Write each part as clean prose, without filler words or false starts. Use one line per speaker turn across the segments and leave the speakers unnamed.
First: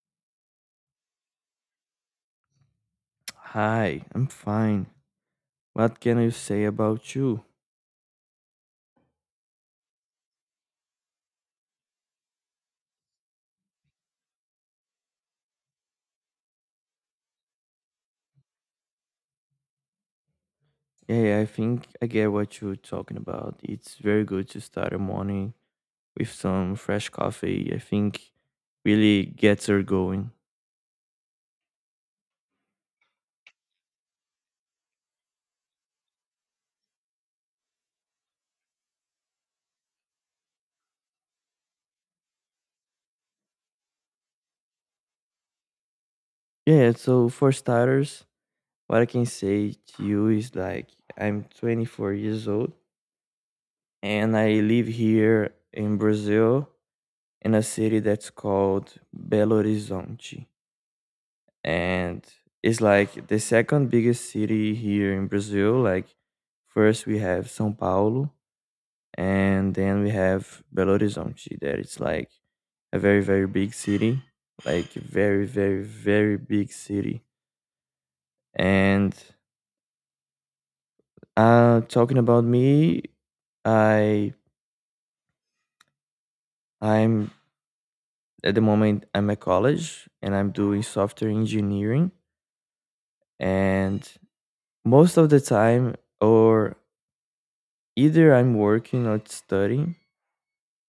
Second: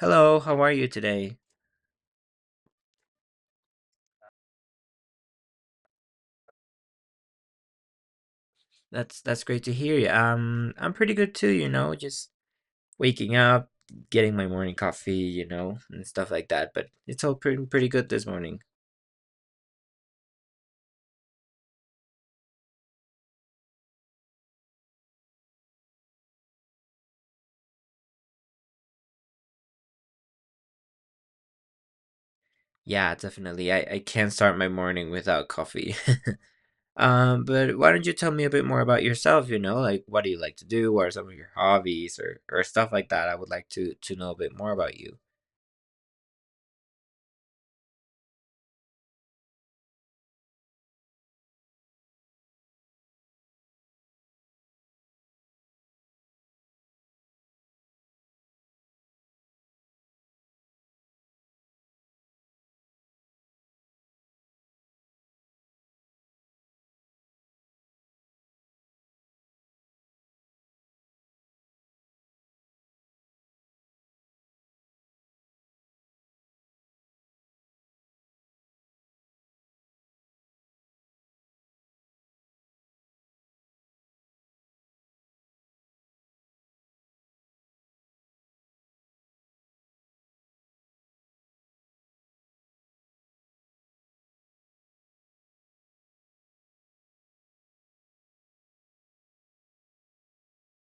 Hello, how are you today?
Hi, I'm fine. What can I say about you?
That's great to hear you. I'm pretty good too, you know, just waking up, getting my morning coffee, you know, and stuff like that. But it's all pretty good this morning.
Yeah, I think I get what you're talking about. It's very good to start a morning with some fresh coffee. I think really gets her going.
Yeah, definitely. I can't start my morning without coffee. But why don't you tell me a bit more about yourself, you know, like what do you like to do? What are some of your hobbies or stuff like that? I would like to know a bit more about you.
Yeah, so for starters, what I can say to you is like I'm 24 years old and I live here in Brazil in a city that's called Belo Horizonte. And it's like the second biggest city here in Brazil. Like first we have São Paulo, and then we have Belo Horizonte. That it's like a very big city, like very big city. And talking about me, I I'm at the moment I'm at college and I'm doing software engineering, and most of the time or either I'm working or studying.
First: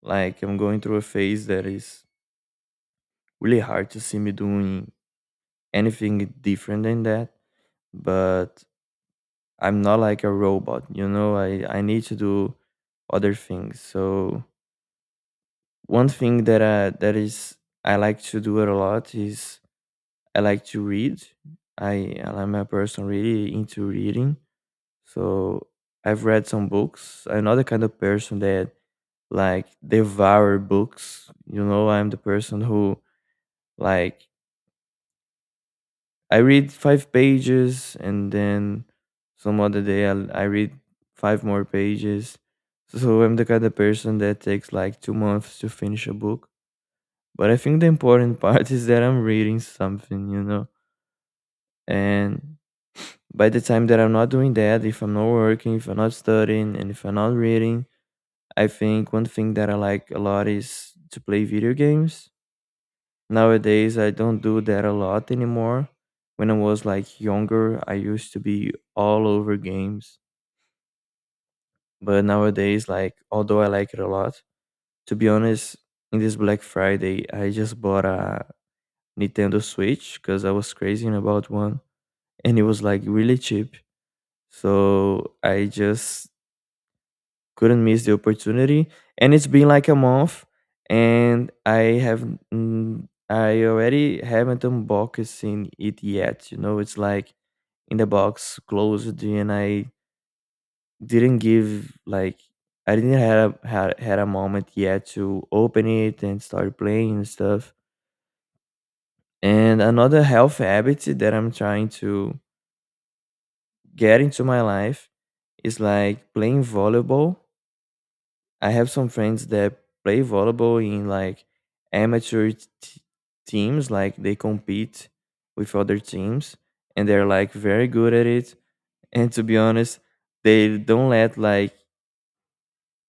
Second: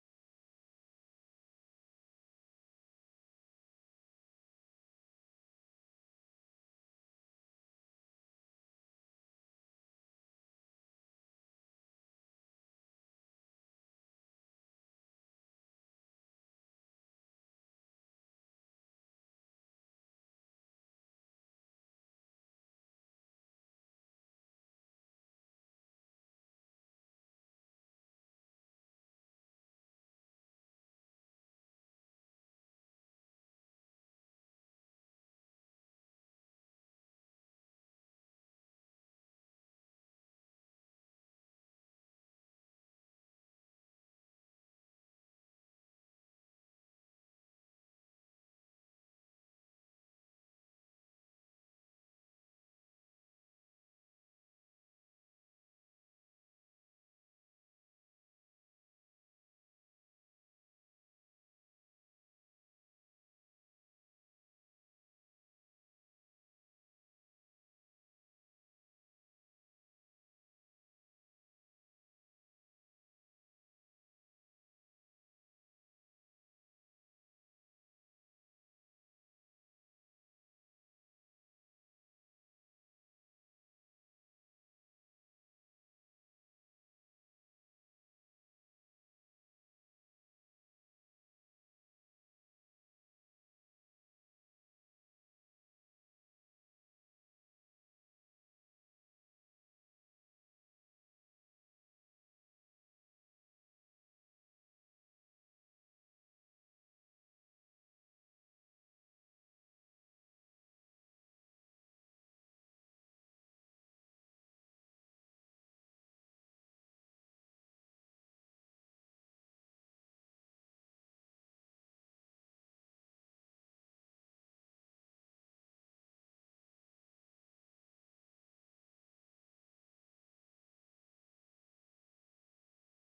Like, I'm going through a phase that is really hard to see me doing anything different than that. But I'm not like a robot, you know. I need to do other things. So one thing that is I like to do it a lot is I like to read. I'm a person really into reading. So I've read some books. I'm not the kind of person that like devour books. You know, I'm the person who like I read five pages and then some other day I read five more pages. So I'm the kind of person that takes like 2 months to finish a book. But I think the important part is that I'm reading something, you know? And by the time that I'm not doing that, if I'm not working, if I'm not studying, and if I'm not reading, I think one thing that I like a lot is to play video games. Nowadays, I don't do that a lot anymore. When I was like younger, I used to be all over games. But nowadays, like, although I like it a lot, to be honest, in this Black Friday, I just bought a Nintendo Switch because I was crazy about one and it was like really cheap. So I just couldn't miss the opportunity. And it's been like a month, and I have I already haven't unboxing it yet. You know, it's like in the box closed, and I didn't give like I didn't had a moment yet to open it and start playing and stuff. And another health habit that I'm trying to get into my life is like playing volleyball. I have some friends that play volleyball in like amateur teams, like they compete with other teams and they're like very good at it. And to be honest, they don't let like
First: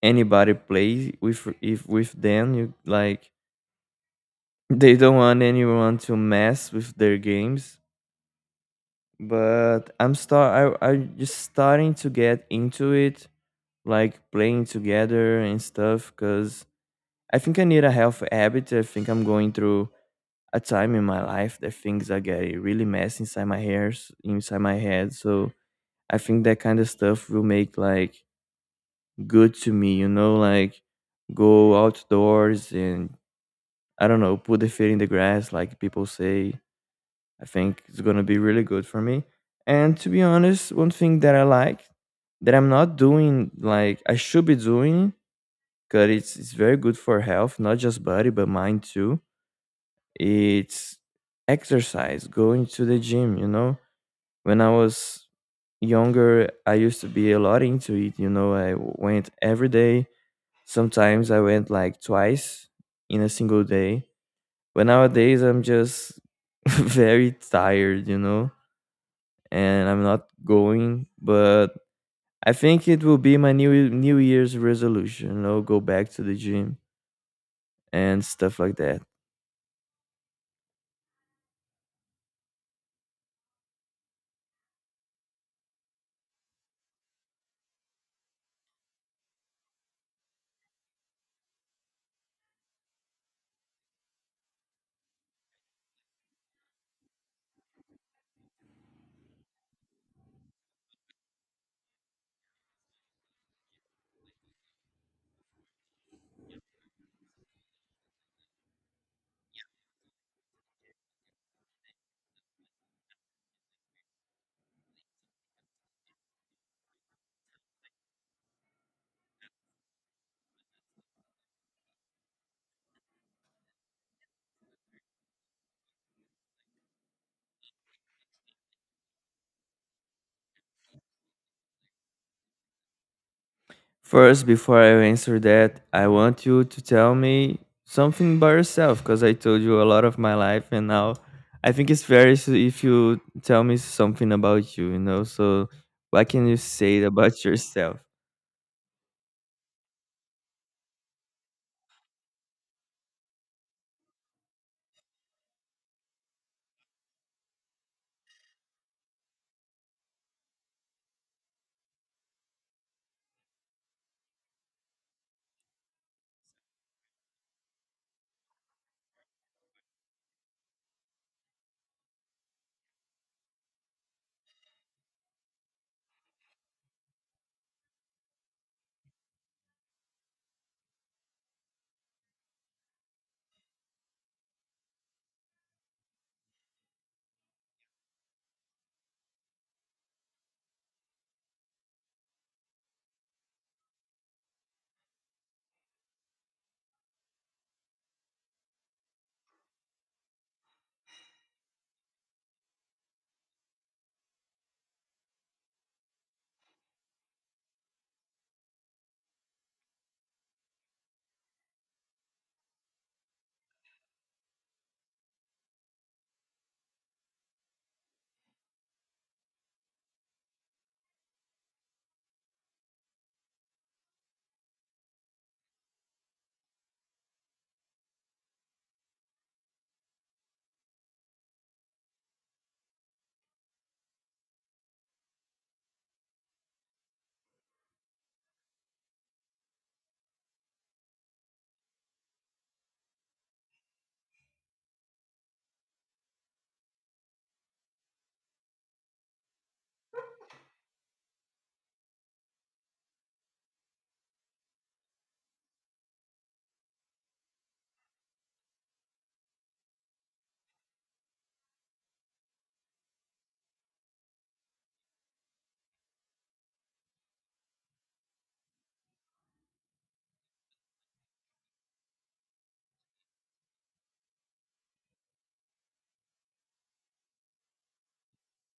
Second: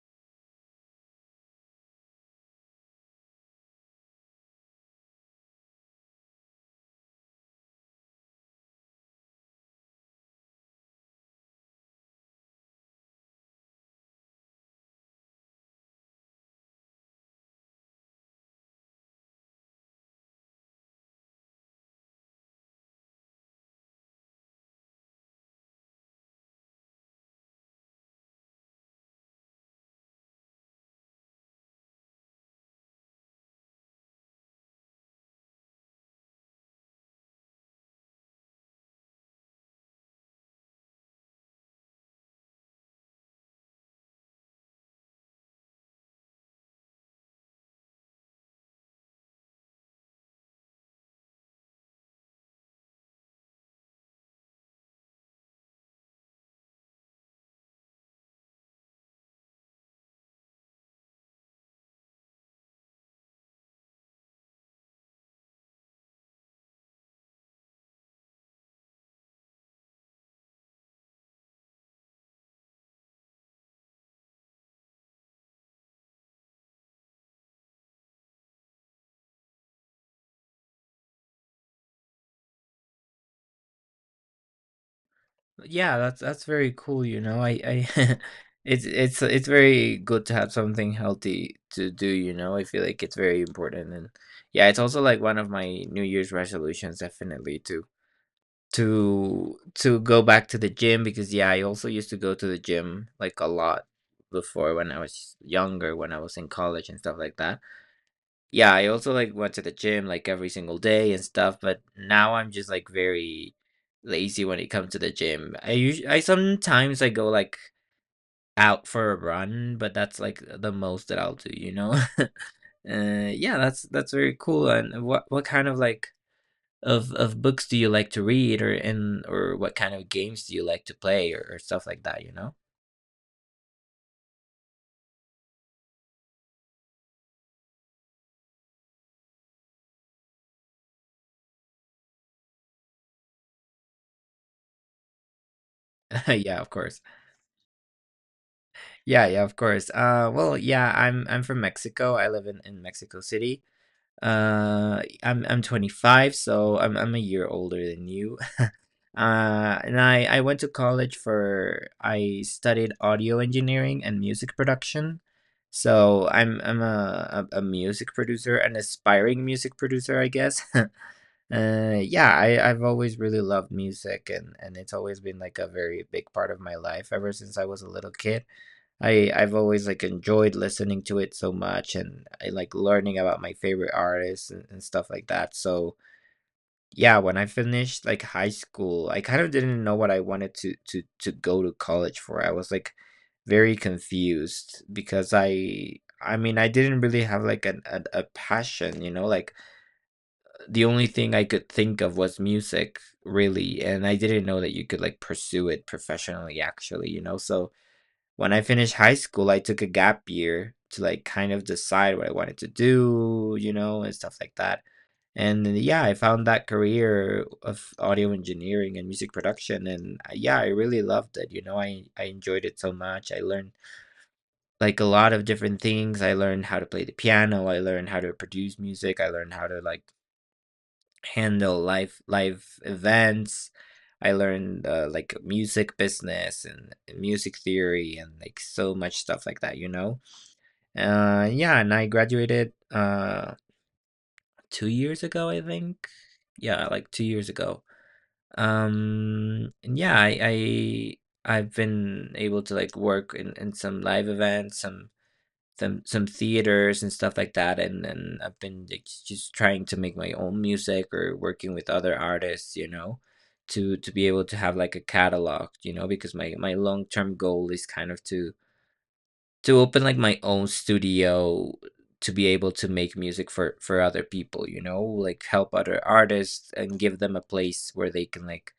anybody play with if with them. You like they don't want anyone to mess with their games. But I'm just starting to get into it, like playing together and stuff, cause I think I need a health habit. I think I'm going through a time in my life that things are getting really messy inside my hairs, inside my head. So I think that kind of stuff will make like good to me, you know, like go outdoors and I don't know, put the feet in the grass, like people say. I think it's gonna be really good for me. And to be honest, one thing that I like that I'm not doing like I should be doing because it's very good for health, not just body but mind too. It's exercise, going to the gym, you know? When I was younger, I used to be a lot into it, you know? I went every day. Sometimes I went like twice in a single day. But nowadays, I'm just very tired, you know? And I'm not going, but I think it will be my new New Year's resolution, you know, go back to the gym and stuff like that.
Yeah, that's very cool, you know. I it's very good to have something healthy to do, you know. I feel like it's very important, and yeah, it's also like one of my New Year's resolutions, definitely to go back to the gym, because yeah, I also used to go to the gym like a lot before, when I was younger, when I was in college and stuff like that. Yeah, I also like went to the gym like every single day and stuff, but now I'm just like very lazy when it comes to the gym. I sometimes I go like out for a run, but that's like the most that I'll do, you know? Yeah, that's very cool. And what kind of like of books do you like to read, or and or what kind of games do you like to play, or stuff like that, you know?
First, before I answer that, I want you to tell me something by yourself because I told you a lot of my life, and now I think it's fair if you tell me something about you, you know. So, what can you
Yeah, of course.
say about yourself?
Yeah, yeah, of course. Well, yeah, I'm from Mexico. I live in Mexico City. I'm 25, so I'm a year older than you. And I went to college for I studied audio engineering and music production, so I'm a music producer, an aspiring music producer, I guess. Yeah, I've always really loved music, and it's always been like a very big part of my life ever since I was a little kid. I've always like enjoyed listening to it so much, and I like learning about my favorite artists and stuff like that. So yeah, when I finished like high school, I kind of didn't know what I wanted to go to college for. I was like very confused because I mean I didn't really have like an, a passion, you know, like the only thing I could think of was music, really, and I didn't know that you could like pursue it professionally, actually, you know. So when I finished high school, I took a gap year to, like, kind of decide what I wanted to do, you know, and stuff like that. And then, yeah, I found that career of audio engineering and music production, and yeah, I really loved it. You know, I enjoyed it so much. I learned like a lot of different things. I learned how to play the piano. I learned how to produce music. I learned how to like handle live events. I learned like music business and music theory and like so much stuff like that, you know. Yeah, and I graduated 2 years ago, I think. Yeah, like 2 years ago. And yeah, I've been able to like work in some live events, some theaters and stuff like that, and then I've been like just trying to make my own music or working with other artists, you know, to be able to have like a catalog, you know, because my long-term goal is kind of to open like my own studio, to be able to make music for other people, you know, like help other artists and give them a place where they can like,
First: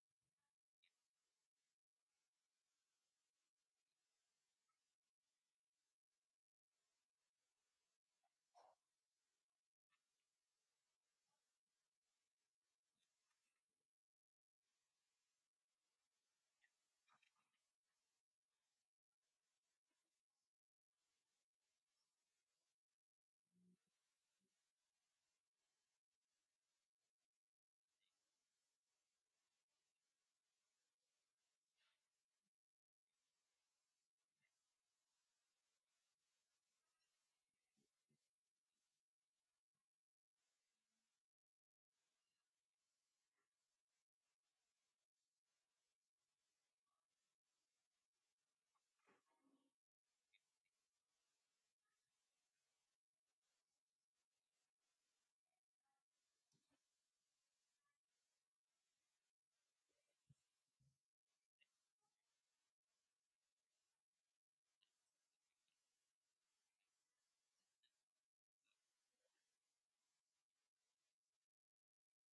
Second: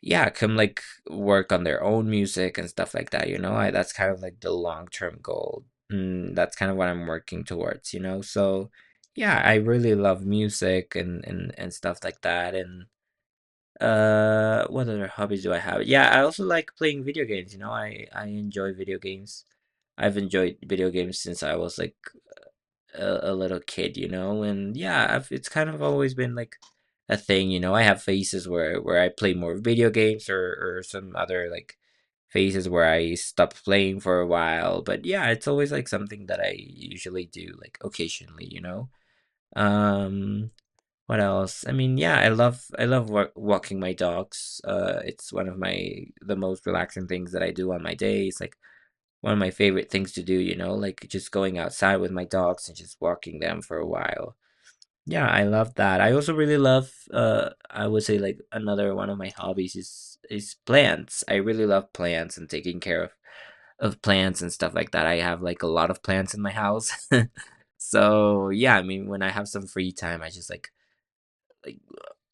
yeah, come like work on their own music and stuff like that, you know. That's kind of like the long term goal. That's kind of what I'm working towards, you know. So yeah, I really love music and stuff like that. And what other hobbies do I have? Yeah, I also like playing video games. You know, I enjoy video games. I've enjoyed video games since I was like a little kid, you know, and yeah, it's kind of always been like a thing, you know. I have phases where I play more video games, or some other like phases where I stop playing for a while, but yeah, it's always like something that I usually do like occasionally, you know. Um, what else? I mean, yeah, I love walking my dogs. It's one of my the most relaxing things that I do on my days. Like one of my favorite things to do, you know, like just going outside with my dogs and just walking them for a while. Yeah, I love that. I also really love, I would say, like another one of my hobbies is plants. I really love plants and taking care of plants and stuff like that. I have like a lot of plants in my house. So, yeah, I mean when I have some free time, I just like,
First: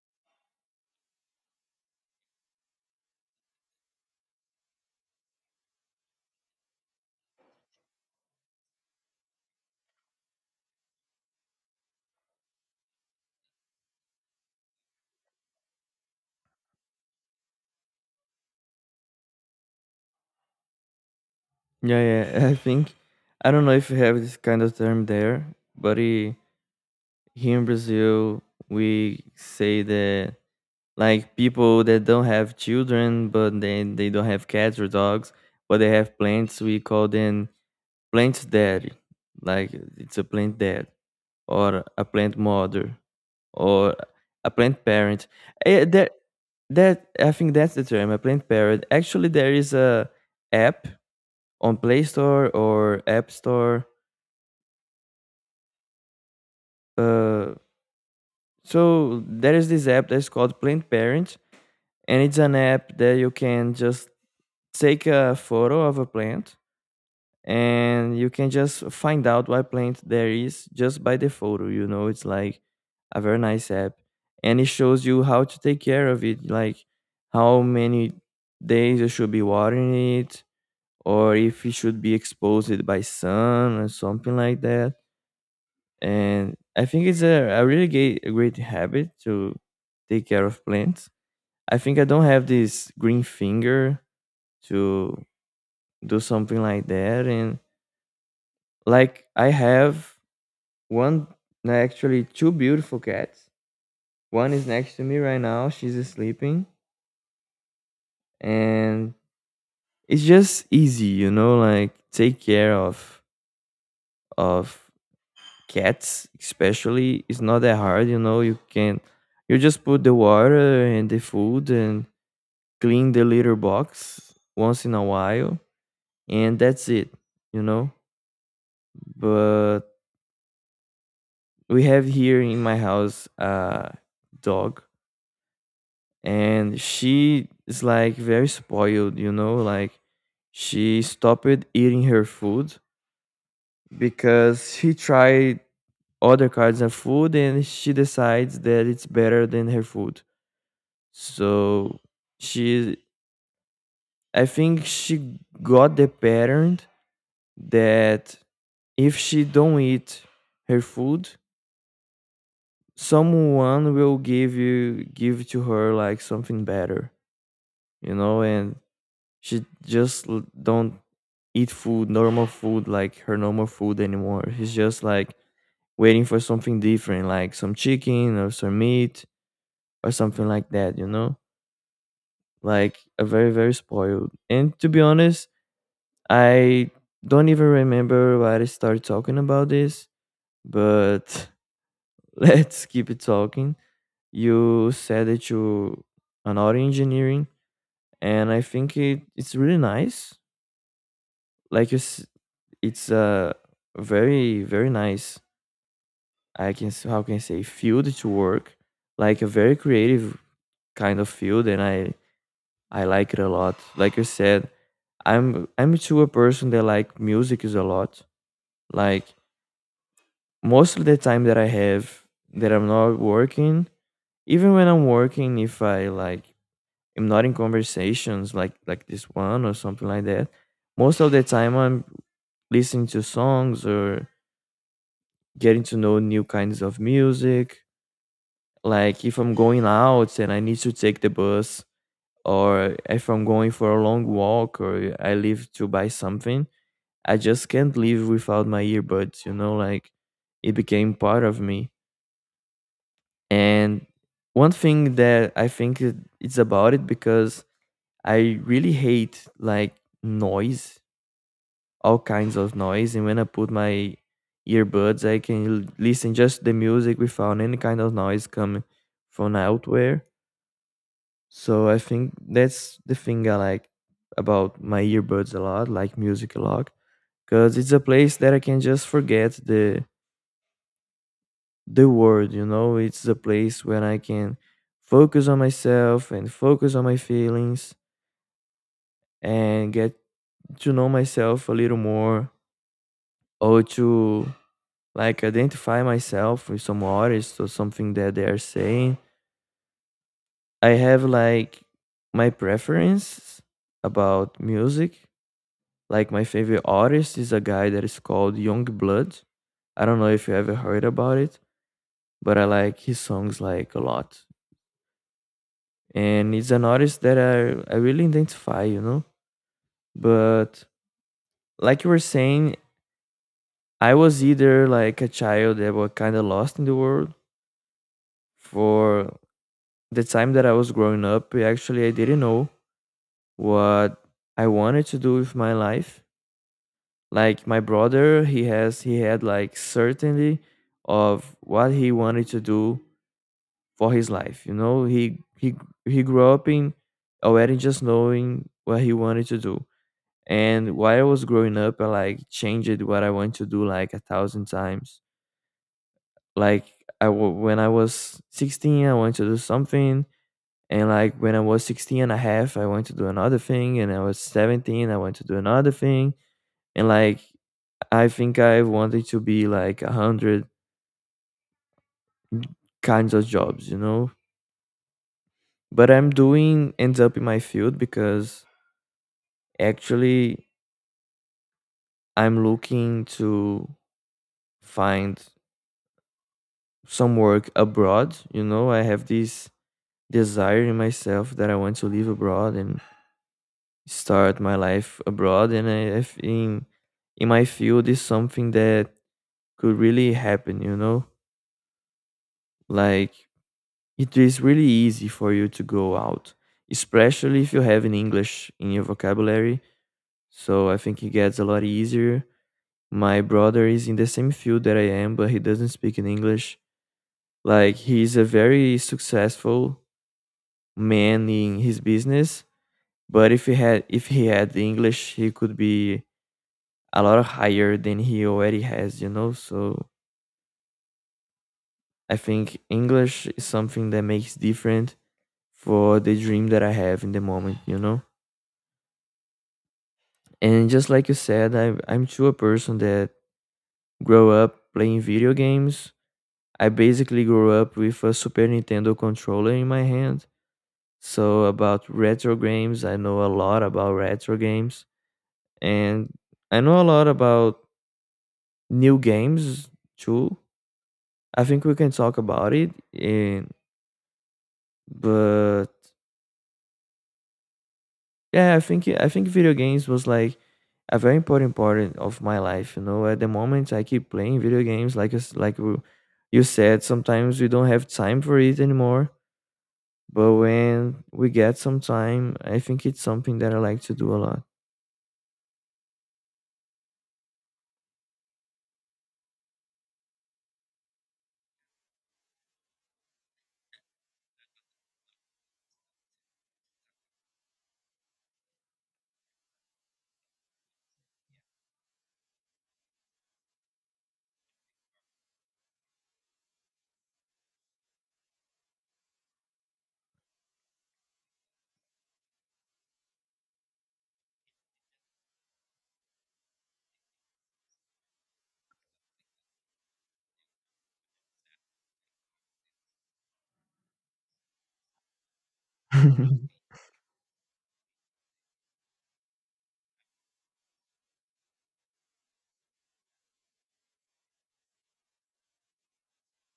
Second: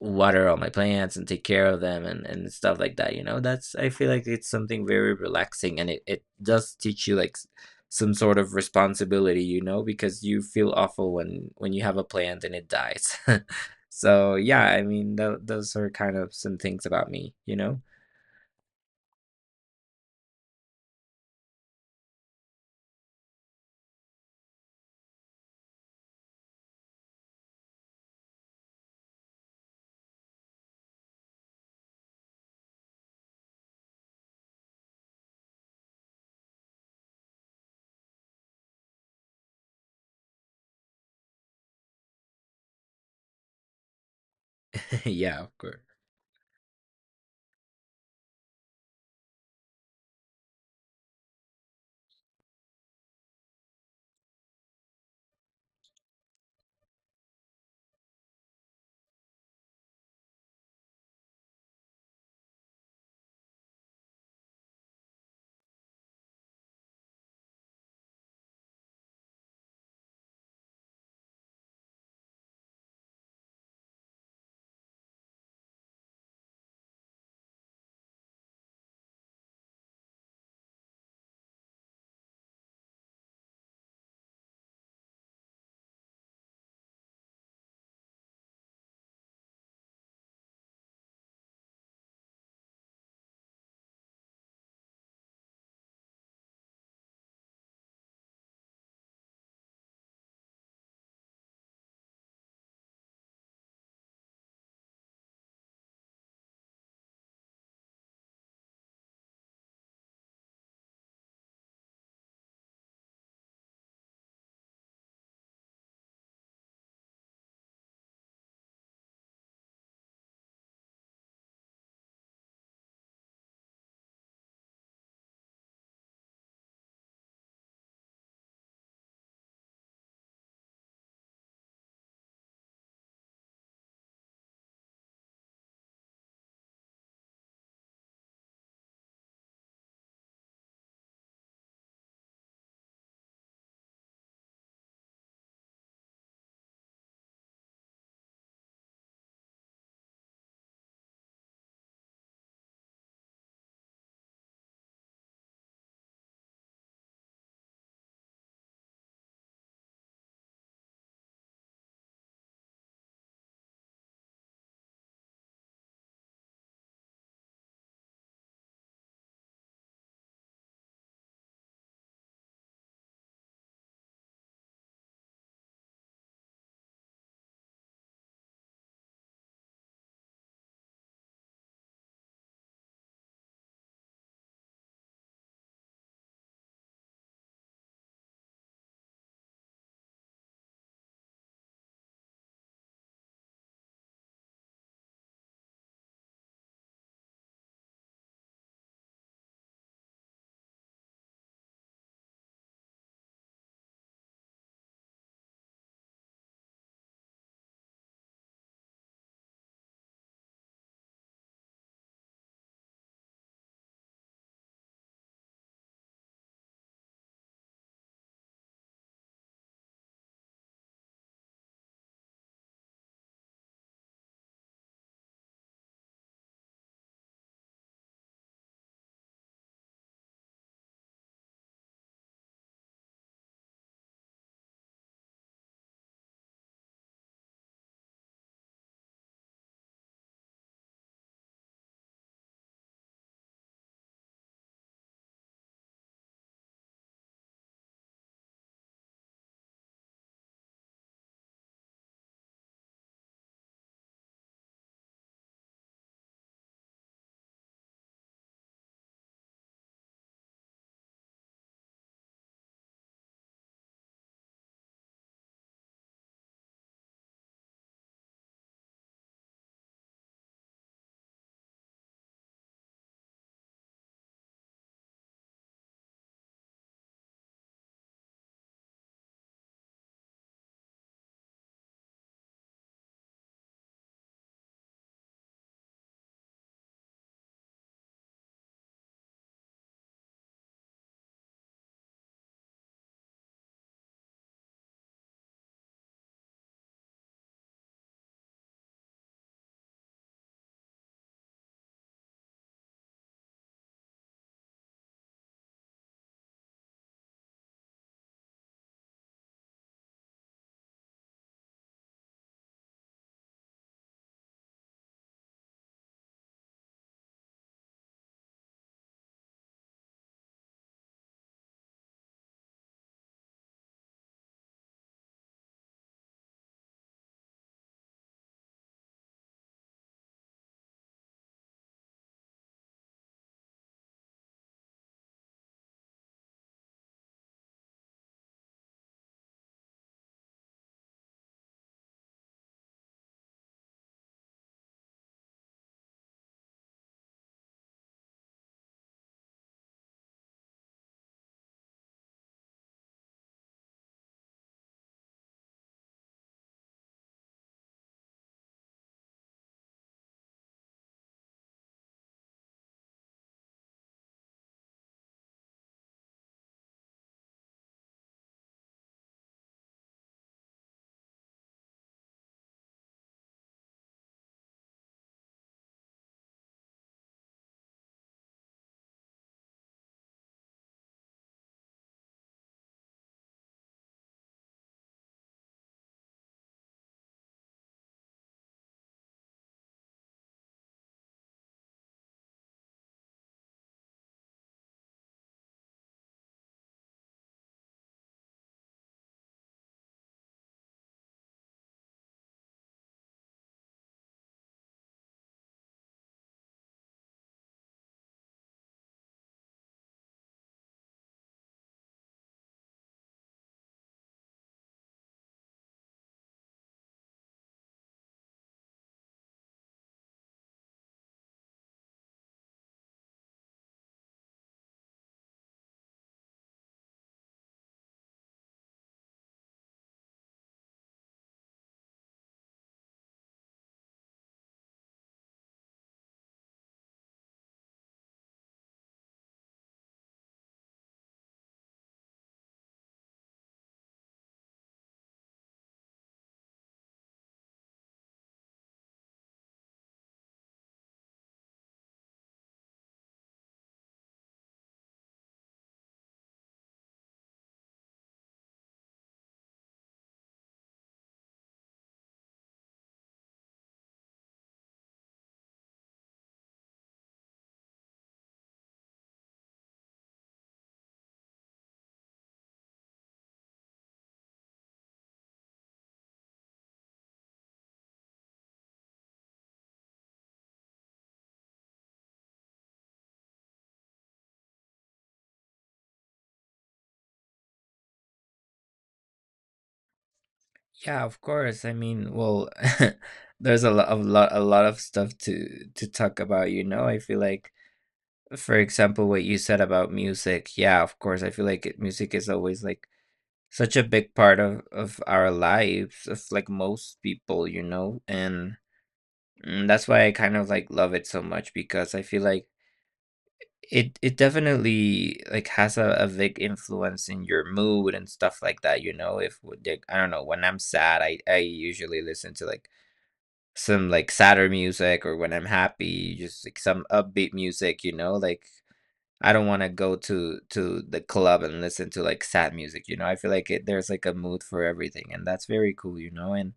water all my plants and take care of them and stuff like that, you know. That's, I feel like, it's something very relaxing, and it does teach you like some sort of responsibility, you know, because you feel awful when you have a plant and it dies. So yeah, I mean those are kind of some things about me, you know.
Yeah, yeah. I think I don't know if you have this kind of term there, but here in Brazil, we say that like people that don't have children, but they don't have cats or dogs, but they have plants. We call them plant daddy, like it's a plant dad or a plant mother or a plant parent.
Yeah, of course.
That that I think that's the term, a plant parent. Actually, there is a app on Play Store or App Store. Uh, so there is this app that's called Plant Parent, and it's an app that you can just take a photo of a plant and you can just find out what plant there is just by the photo. You know, it's like a very nice app and it shows you how to take care of it, like how many days you should be watering it or if it should be exposed by sun or something like that. And I think it's a really a great habit to take care of plants. I think I don't have this green finger to do something like that. And like I have one, no, actually, two beautiful cats. One is next to me right now. She's sleeping, and it's just easy, you know. Like take care of cats, especially. It's not that hard, you know. You can, you just put the water and the food and clean the litter box once in a while, and that's it, you know. But we have here in my house a dog and she is like very spoiled, you know, like she stopped eating her food because she tried other kinds of food and she decides that it's better than her food. So she, I think she got the pattern that if she don't eat her food someone will give you give to her like something better, you know. And she just don't eat food, normal food, like her normal food anymore. She's just like waiting for something different, like some chicken or some meat or something like that, you know? Like a very spoiled. And to be honest, I don't even remember why I started talking about this, but let's keep it talking. You said that you an audio engineering, and I think it's really nice. Like it's a very nice, I can how can I say field to work, like a very creative kind of field. And I like it a lot. Like I said, I'm to a person that like music is a lot. Like most of the time that I have that I'm not working, even when I'm working, if I like am not in conversations like this one or something like that, most of the time I'm listening to songs or getting to know new kinds of music. Like if I'm going out and I need to take the bus, or if I'm going for a long walk, or I leave to buy something, I just can't leave without my earbuds, you know, like it became part of me. And one thing that I think it's about it because I really hate like noise, all kinds of noise. And when I put my earbuds, I can listen just the music without any kind of noise coming from outwhere. So I think that's the thing I like about my earbuds a lot, like music a lot, because it's a place that I can just forget the world, you know. It's a place where I can focus on myself and focus on my feelings and get to know myself a little more or to like identify myself with some artist or something that they are saying. I have like my preference about music. Like my favorite artist is a guy that is called Young Blood. I don't know if you ever heard about it, but I like his songs like a lot. And he's an artist that I really identify, you know? But like you were saying, I was either like a child that was kind of lost in the world for the time that I was growing up. Actually, I didn't know what I wanted to do with my life. Like my brother, he had like certainty of what he wanted to do for his life. You know, he grew up in already just knowing what he wanted to do. And while I was growing up, I like changed what I wanted to do like a thousand times. Like when I was 16, I wanted to do something. And like when I was 16 and a half, I wanted to do another thing. And I was 17, I wanted to do another thing. And like I think I wanted to be like 100 kinds of jobs, you know? But I'm doing ends up in my field because Actually, I'm looking to find some work abroad. You know, I have this desire in myself that I want to live abroad and start my life abroad. And I think in my field is something that could really happen, you know? Like, it is really easy for you to go out, especially if you have an English in your vocabulary. So I think it gets a lot easier. My brother is in the same field that I am, but he doesn't speak in English. Like he's a very successful man in his business, but if he had the English, he could be a lot higher than he already has, you know? So I think English is something that makes different for the dream that I have in the moment, you know? And just like you said, I'm too a person that grow up playing video games. I basically grew up with a Super Nintendo controller in my hand. So about retro games, I know a lot about retro games, and I know a lot about new games too. I think we can talk about it and but yeah, I think video games was like a very important part of my life, you know. At the moment I keep playing video games. Like it's like you said, sometimes we don't have time for it anymore, but when we get some time, I think it's something that I like to do a lot.
Yeah, of course, I mean, well, there's a lot of stuff to talk about, you know. I feel like, for example, what you said about music, yeah, of course, I feel like music is always like such a big part of our lives, of like most people, you know, and that's why I kind of like love it so much, because I feel like it definitely like has a big influence in your mood and stuff like that, you know. If like, I don't know, when I'm sad, I usually listen to like some like sadder music, or when I'm happy, just like some upbeat music, you know, like I don't wanna go to the club and listen to, like, sad music. You know, I feel like it there's, like, a mood for everything, and that's very cool, you know. And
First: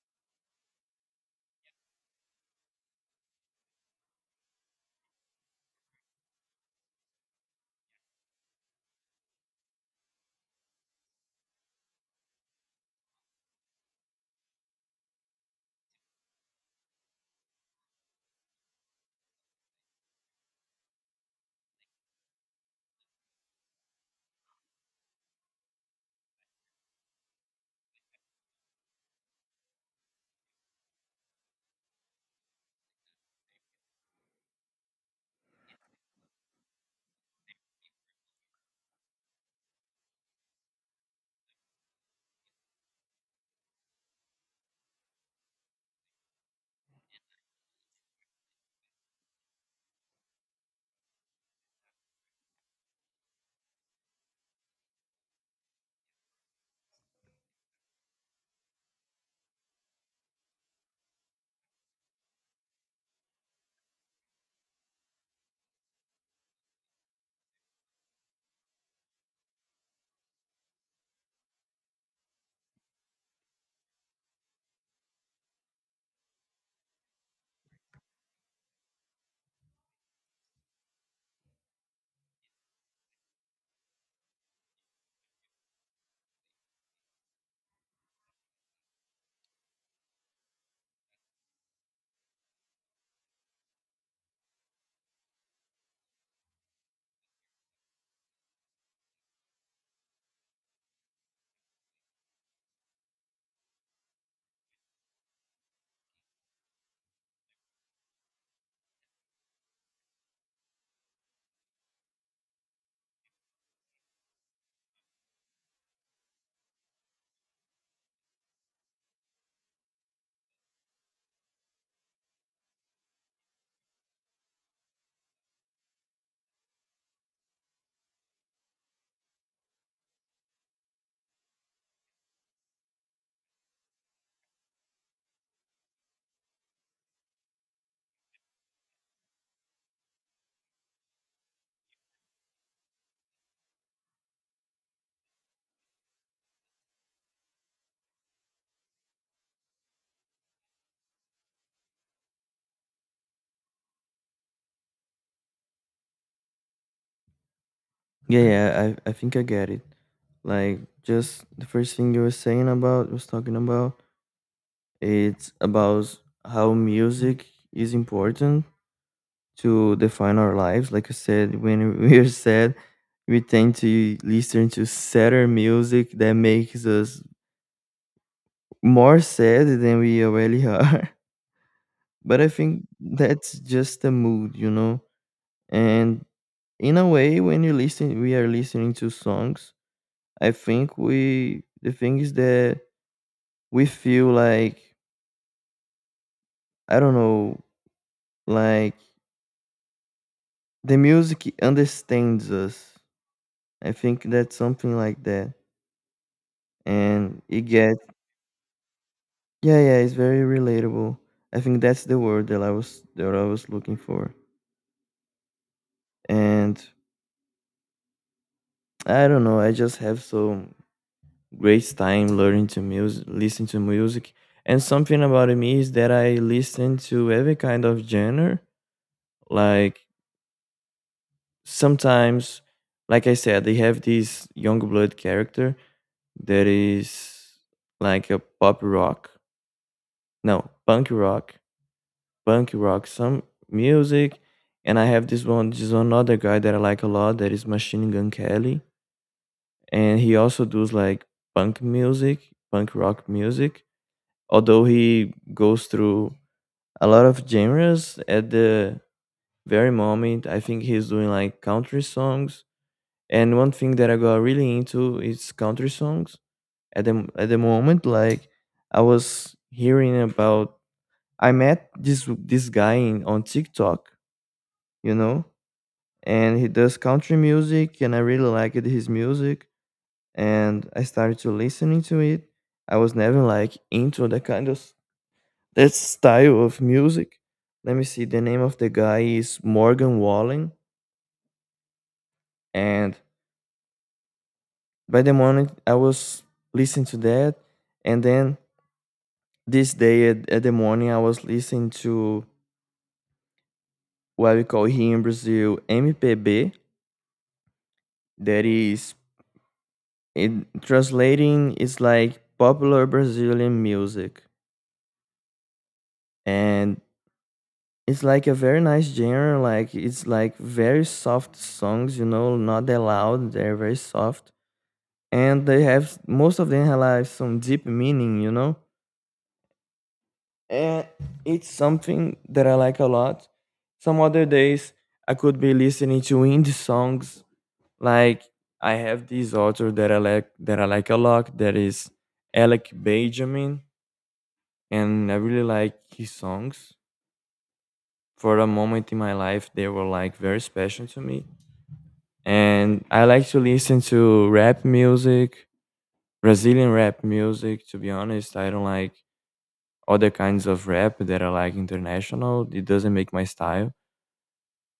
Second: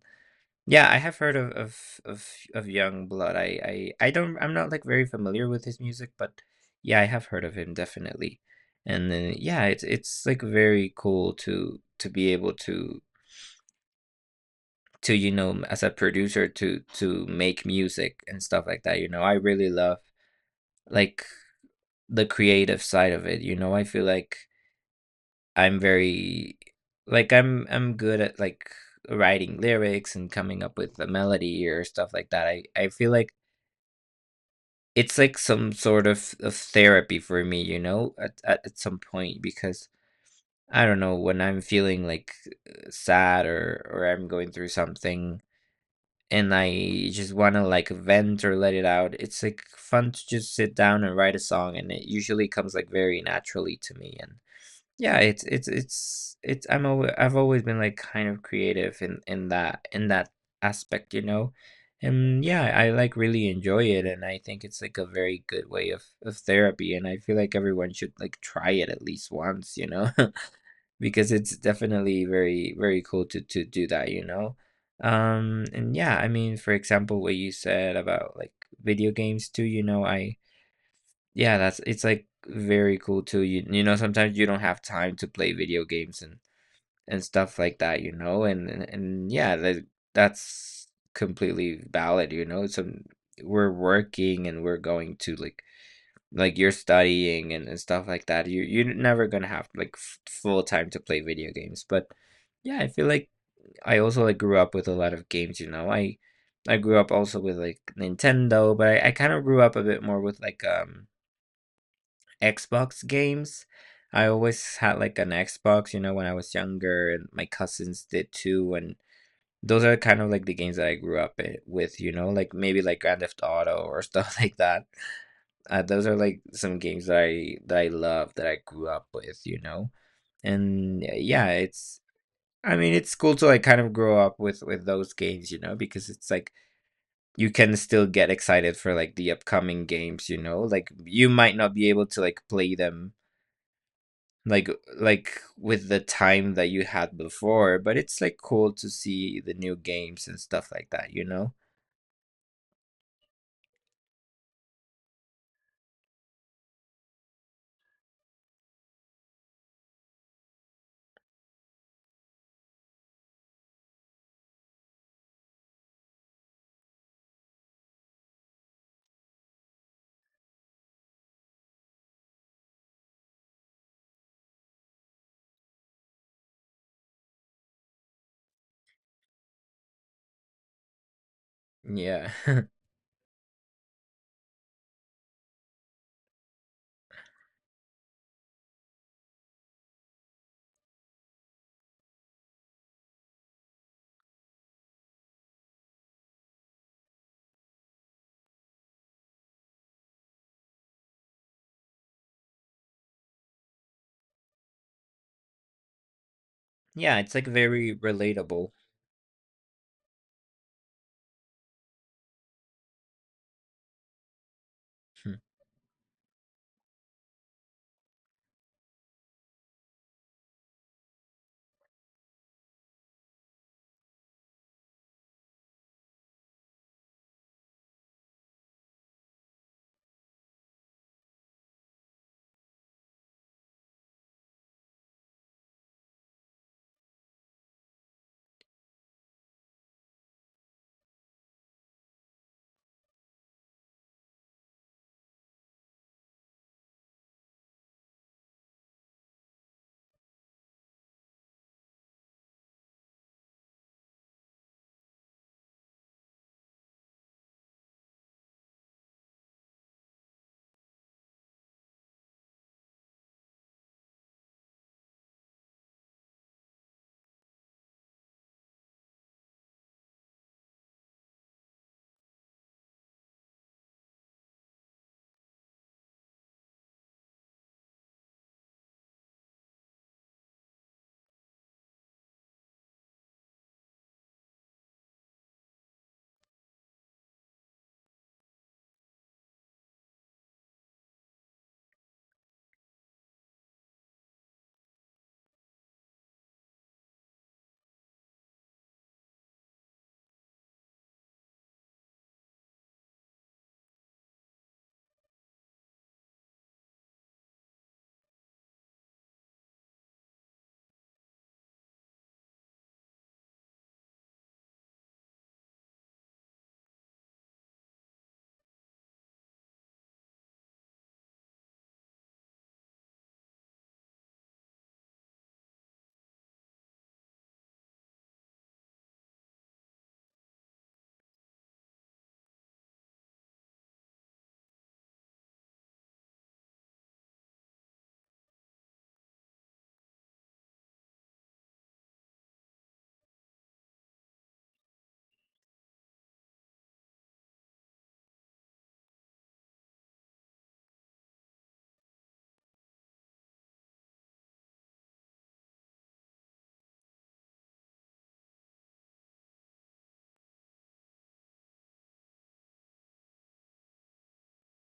yeah, I have heard of Young Blood. I'm not, like, very familiar with his music, but yeah, I have heard of him, definitely. And then, yeah, it's, like, very cool to be able to, you know, as a producer to make music and stuff like that, you know. I really love, like, the creative side of it, you know. I feel like I'm very like I'm good at like writing lyrics and coming up with a melody or stuff like that. I feel like it's like some sort of therapy for me, you know, at some point, because I don't know, when I'm feeling like sad, or I'm going through something, and I just want to like vent or let it out. It's like fun to just sit down and write a song, and it usually comes like very naturally to me. Yeah, it's I'm alwa I've always been, like, kind of creative in that aspect, you know? And, yeah, I, like, really enjoy it, and I think it's, like, a very good way of therapy, and I feel like everyone should, like, try it at least once, you know? Because it's definitely very, very cool to do that, you know? And, yeah, I mean, for example, what you said about, like, video games too, you know, I yeah, that's it's like very cool too. You know, sometimes you don't have time to play video games and stuff like that, you know? And yeah, that's completely valid, you know? Some We're working and we're going to like you're studying and stuff like that. You're never going to have like full time to play video games, but yeah, I feel like I also like grew up with a lot of games, you know. I grew up also with like Nintendo, but I kind of grew up a bit more with like Xbox games. I always had like an Xbox, you know, when I was younger, and my cousins did too. And those are kind of like the games that I grew up with, you know, like maybe like Grand Theft Auto or stuff like that. Those are like some games that I love, that I grew up with, you know. And yeah, it's I mean it's cool to like kind of grow up with those games, you know, because it's like you can still get excited for like the upcoming games, you know. Like you might not be able to like play them like like with the time that you had before, but it's like cool to see the new games and stuff like that, you know.
Yeah, yeah, I think I get it. Like just the first thing you were saying about was talking about it's about how music is important to define our lives. Like I said, when we're sad, we tend to listen to sadder music that makes us more sad than we already are.
Yeah.
But I think that's just the mood, you know? And in a way when you listen we are listening to songs, I think we the thing is that we feel like, I don't know, like the music understands us. I think that's something like that.
Yeah, it's
And
like
it
very
gets,
relatable.
yeah, yeah, it's very relatable. I think that's the word that I was looking for. And I don't know, I just have so great time learning to music listen to music. And something about me is that I listen to every kind of genre. Like sometimes, like I said, they have this young blood character that is like a pop rock, no, punk rock, some music. And I have this one other guy that I like a lot that is Machine Gun Kelly. And he also does like punk rock music, although he goes through a lot of genres at the very moment. I think he's doing like country songs. And one thing that I got really into is country songs at the moment. Like I was hearing about, I met this guy on TikTok, you know, and he does country music, and I really liked his music, and I started to listening to it. I was never like into that kind of that style of music. Let me see. The name of the guy is Morgan Wallen, and by the moment I was listening to that, and then this day at the morning I was listening to what we call here in Brazil MPB. That is, in translating, it's like popular Brazilian music, and it's like a very nice genre. Like it's like very soft songs, you know, not that loud. They're very soft, and they have most of them have like some deep meaning, you know. And it's something that I like a lot. Some other days I could be listening to indie songs. Like I have this author that I like a lot that is Alec Benjamin, and I really like his songs. For a moment in my life they were like very special to me. And I like to listen to rap music, Brazilian rap music to be honest. I don't like other kinds of rap that are like international. It doesn't make my style.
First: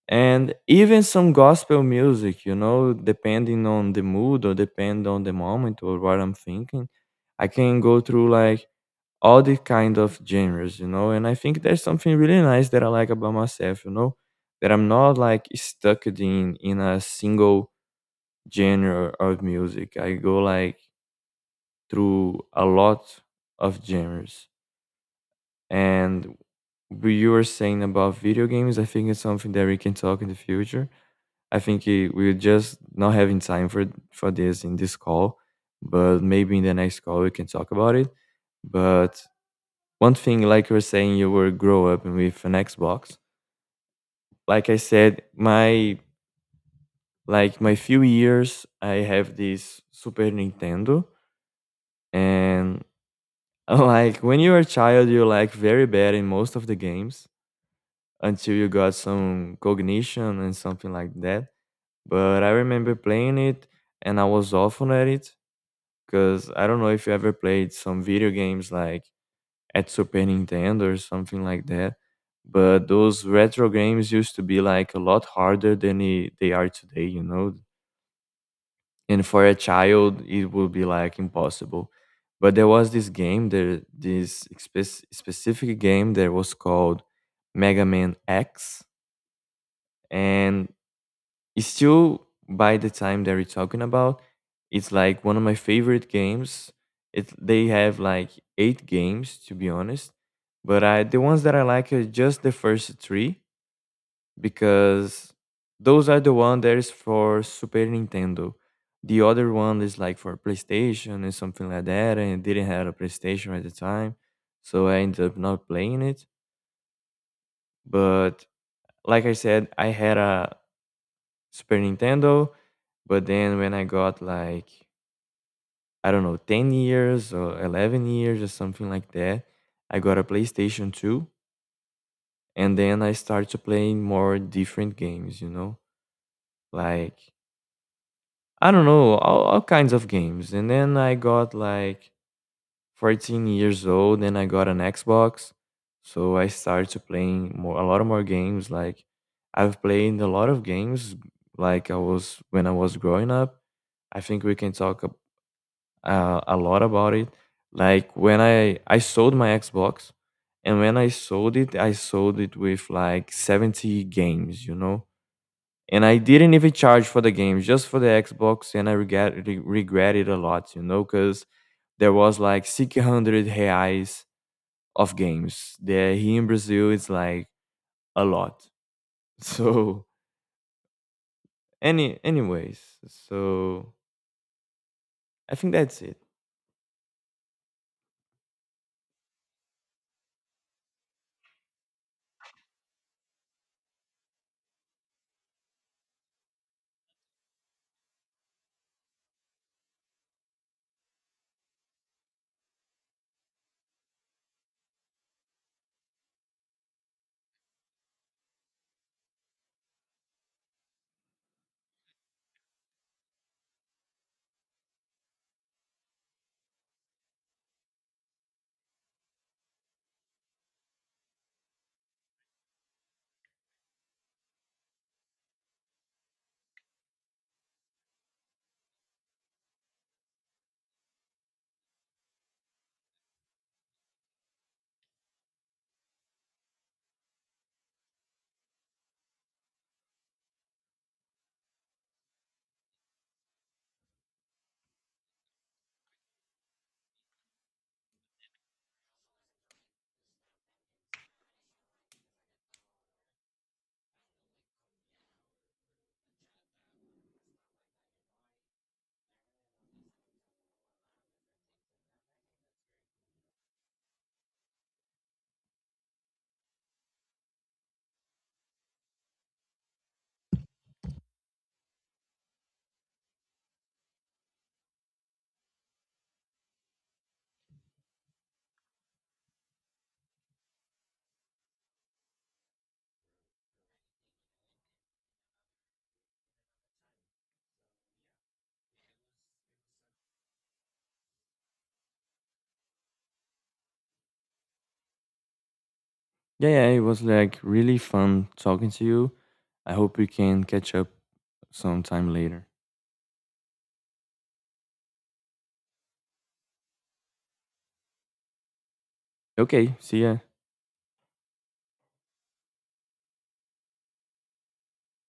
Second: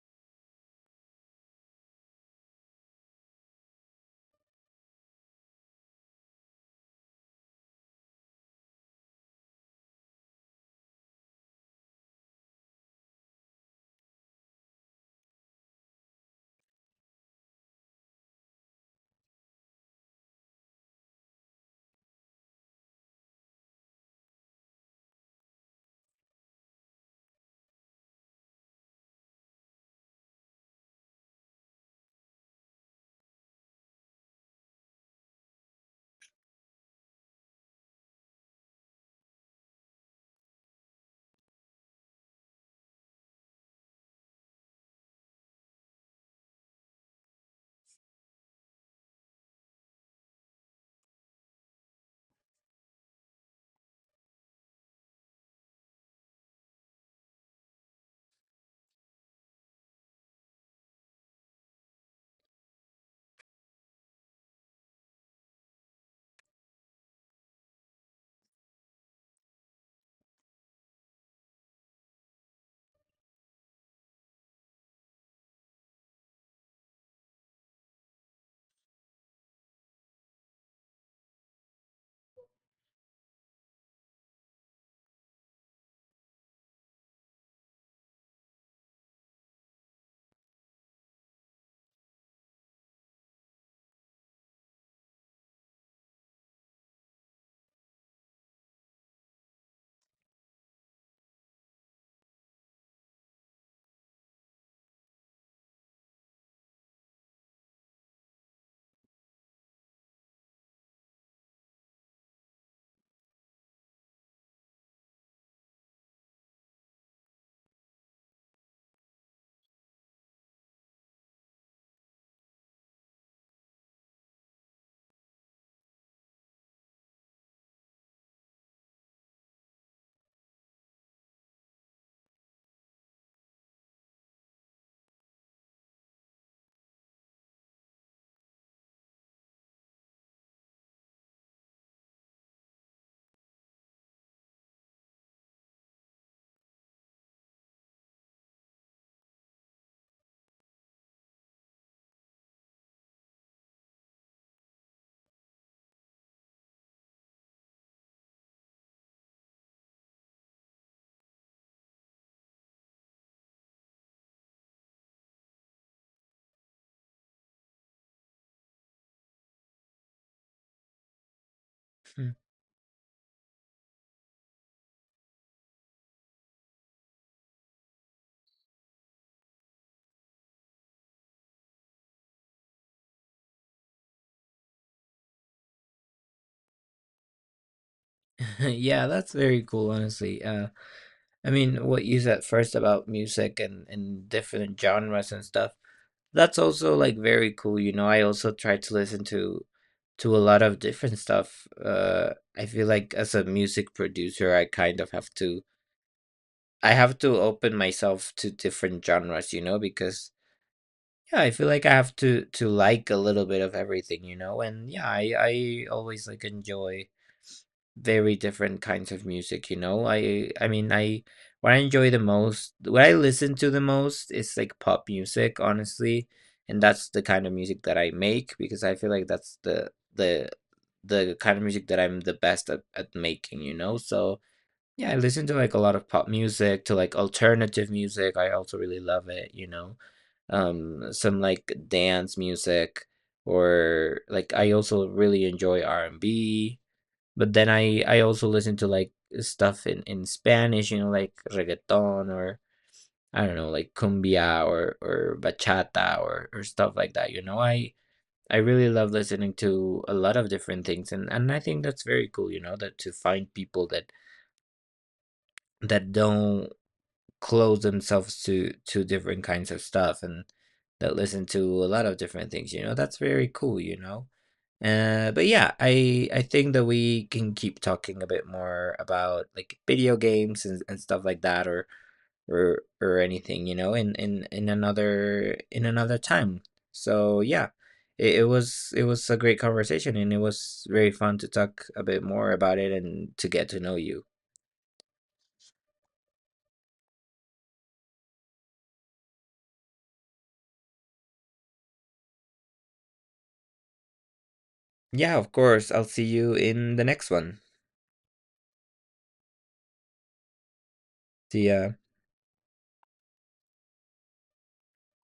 And even some gospel music, you know, depending on the mood or depend on the moment or what I'm thinking, I can go through like all the kind of genres, you know. And I think there's something really nice that I like about myself, you know, that I'm not like stuck in a single genre of music. I go like through a lot of genres. And what you were saying about video games, I think it's something that we can talk in the future. I think we're just not having time for this in this call, but maybe in the next call we can talk about it. But one thing, like you were saying, you were grow up with an Xbox. Like I said, my few years, I have this Super Nintendo, and like when you were a child, you're like very bad in most of the games until you got some cognition and something like that. But I remember playing it, and I was awful at it. Because I don't know if you ever played some video games like at Super Nintendo or something like that, but those retro games used to be like a lot harder than they are today, you know? And for a child, it would be like impossible. But there was this game, there this specific game that was called Mega Man X, and it's still by the time that we're talking about, it's like one of my favorite games. It They have like 8 games to be honest, but I the ones that I like are just the first three, because those are the one that is for Super Nintendo. The other one is like for PlayStation and something like that, and it didn't have a PlayStation at the time, so I ended up not playing it. But like I said, I had a Super Nintendo. But then when I got like, I don't know, 10 years or 11 years or something like that, I got a PlayStation 2, and then I started playing more different games, you know? Like I don't know, all kinds of games. And then I got like 14 years old and I got an Xbox. So I started playing more a lot of more games. Like I've played a lot of games like I was when I was growing up. I think we can talk a lot about it. Like when I sold my Xbox, and when I sold it with like 70 games, you know. And I didn't even charge for the games, just for the Xbox, and I regret it a lot, you know, because there
Hmm.
was like 600 reais of games. There here in Brazil, it's like a lot. So anyways, so I think that's it.
Yeah, that's very cool, honestly. I mean, what you said first about music and different genres and stuff, that's also like very cool, you know. I also try to listen to a lot of different stuff. I feel like, as a music producer, I kind of have to open myself to different genres, you know, because yeah, I feel like I have to like a little bit of everything, you know. And yeah, I always like enjoy very different kinds of music, you know. I mean, I what I enjoy the most, what I listen to the most, is like pop music, honestly, and that's the kind of music that I make, because I feel like that's the kind of music that I'm the best at making, you know. So yeah, I listen to like a lot of pop music, to like alternative music. I also really love it, you know. Some like dance music, or like I also really enjoy R&B, but then I also listen to like stuff in Spanish, you know, like reggaeton, or I don't know, like cumbia or bachata or stuff like that, you know. I really love listening to a lot of different things, and I think that's very cool, you know, that to find people that don't close themselves to different kinds of stuff, and that listen to a lot of different things, you know. That's very cool, you know. But yeah, I think that we can keep talking a bit more about like video games and stuff like that, or or anything, you know, in another time. So yeah, it was a great conversation, and it was very fun to talk a bit more about it and to get to know you.
Yeah, yeah, it was like really fun talking to you. I hope we can catch up sometime later.
Yeah, of course. I'll see you in the next one.
Okay, see ya.
The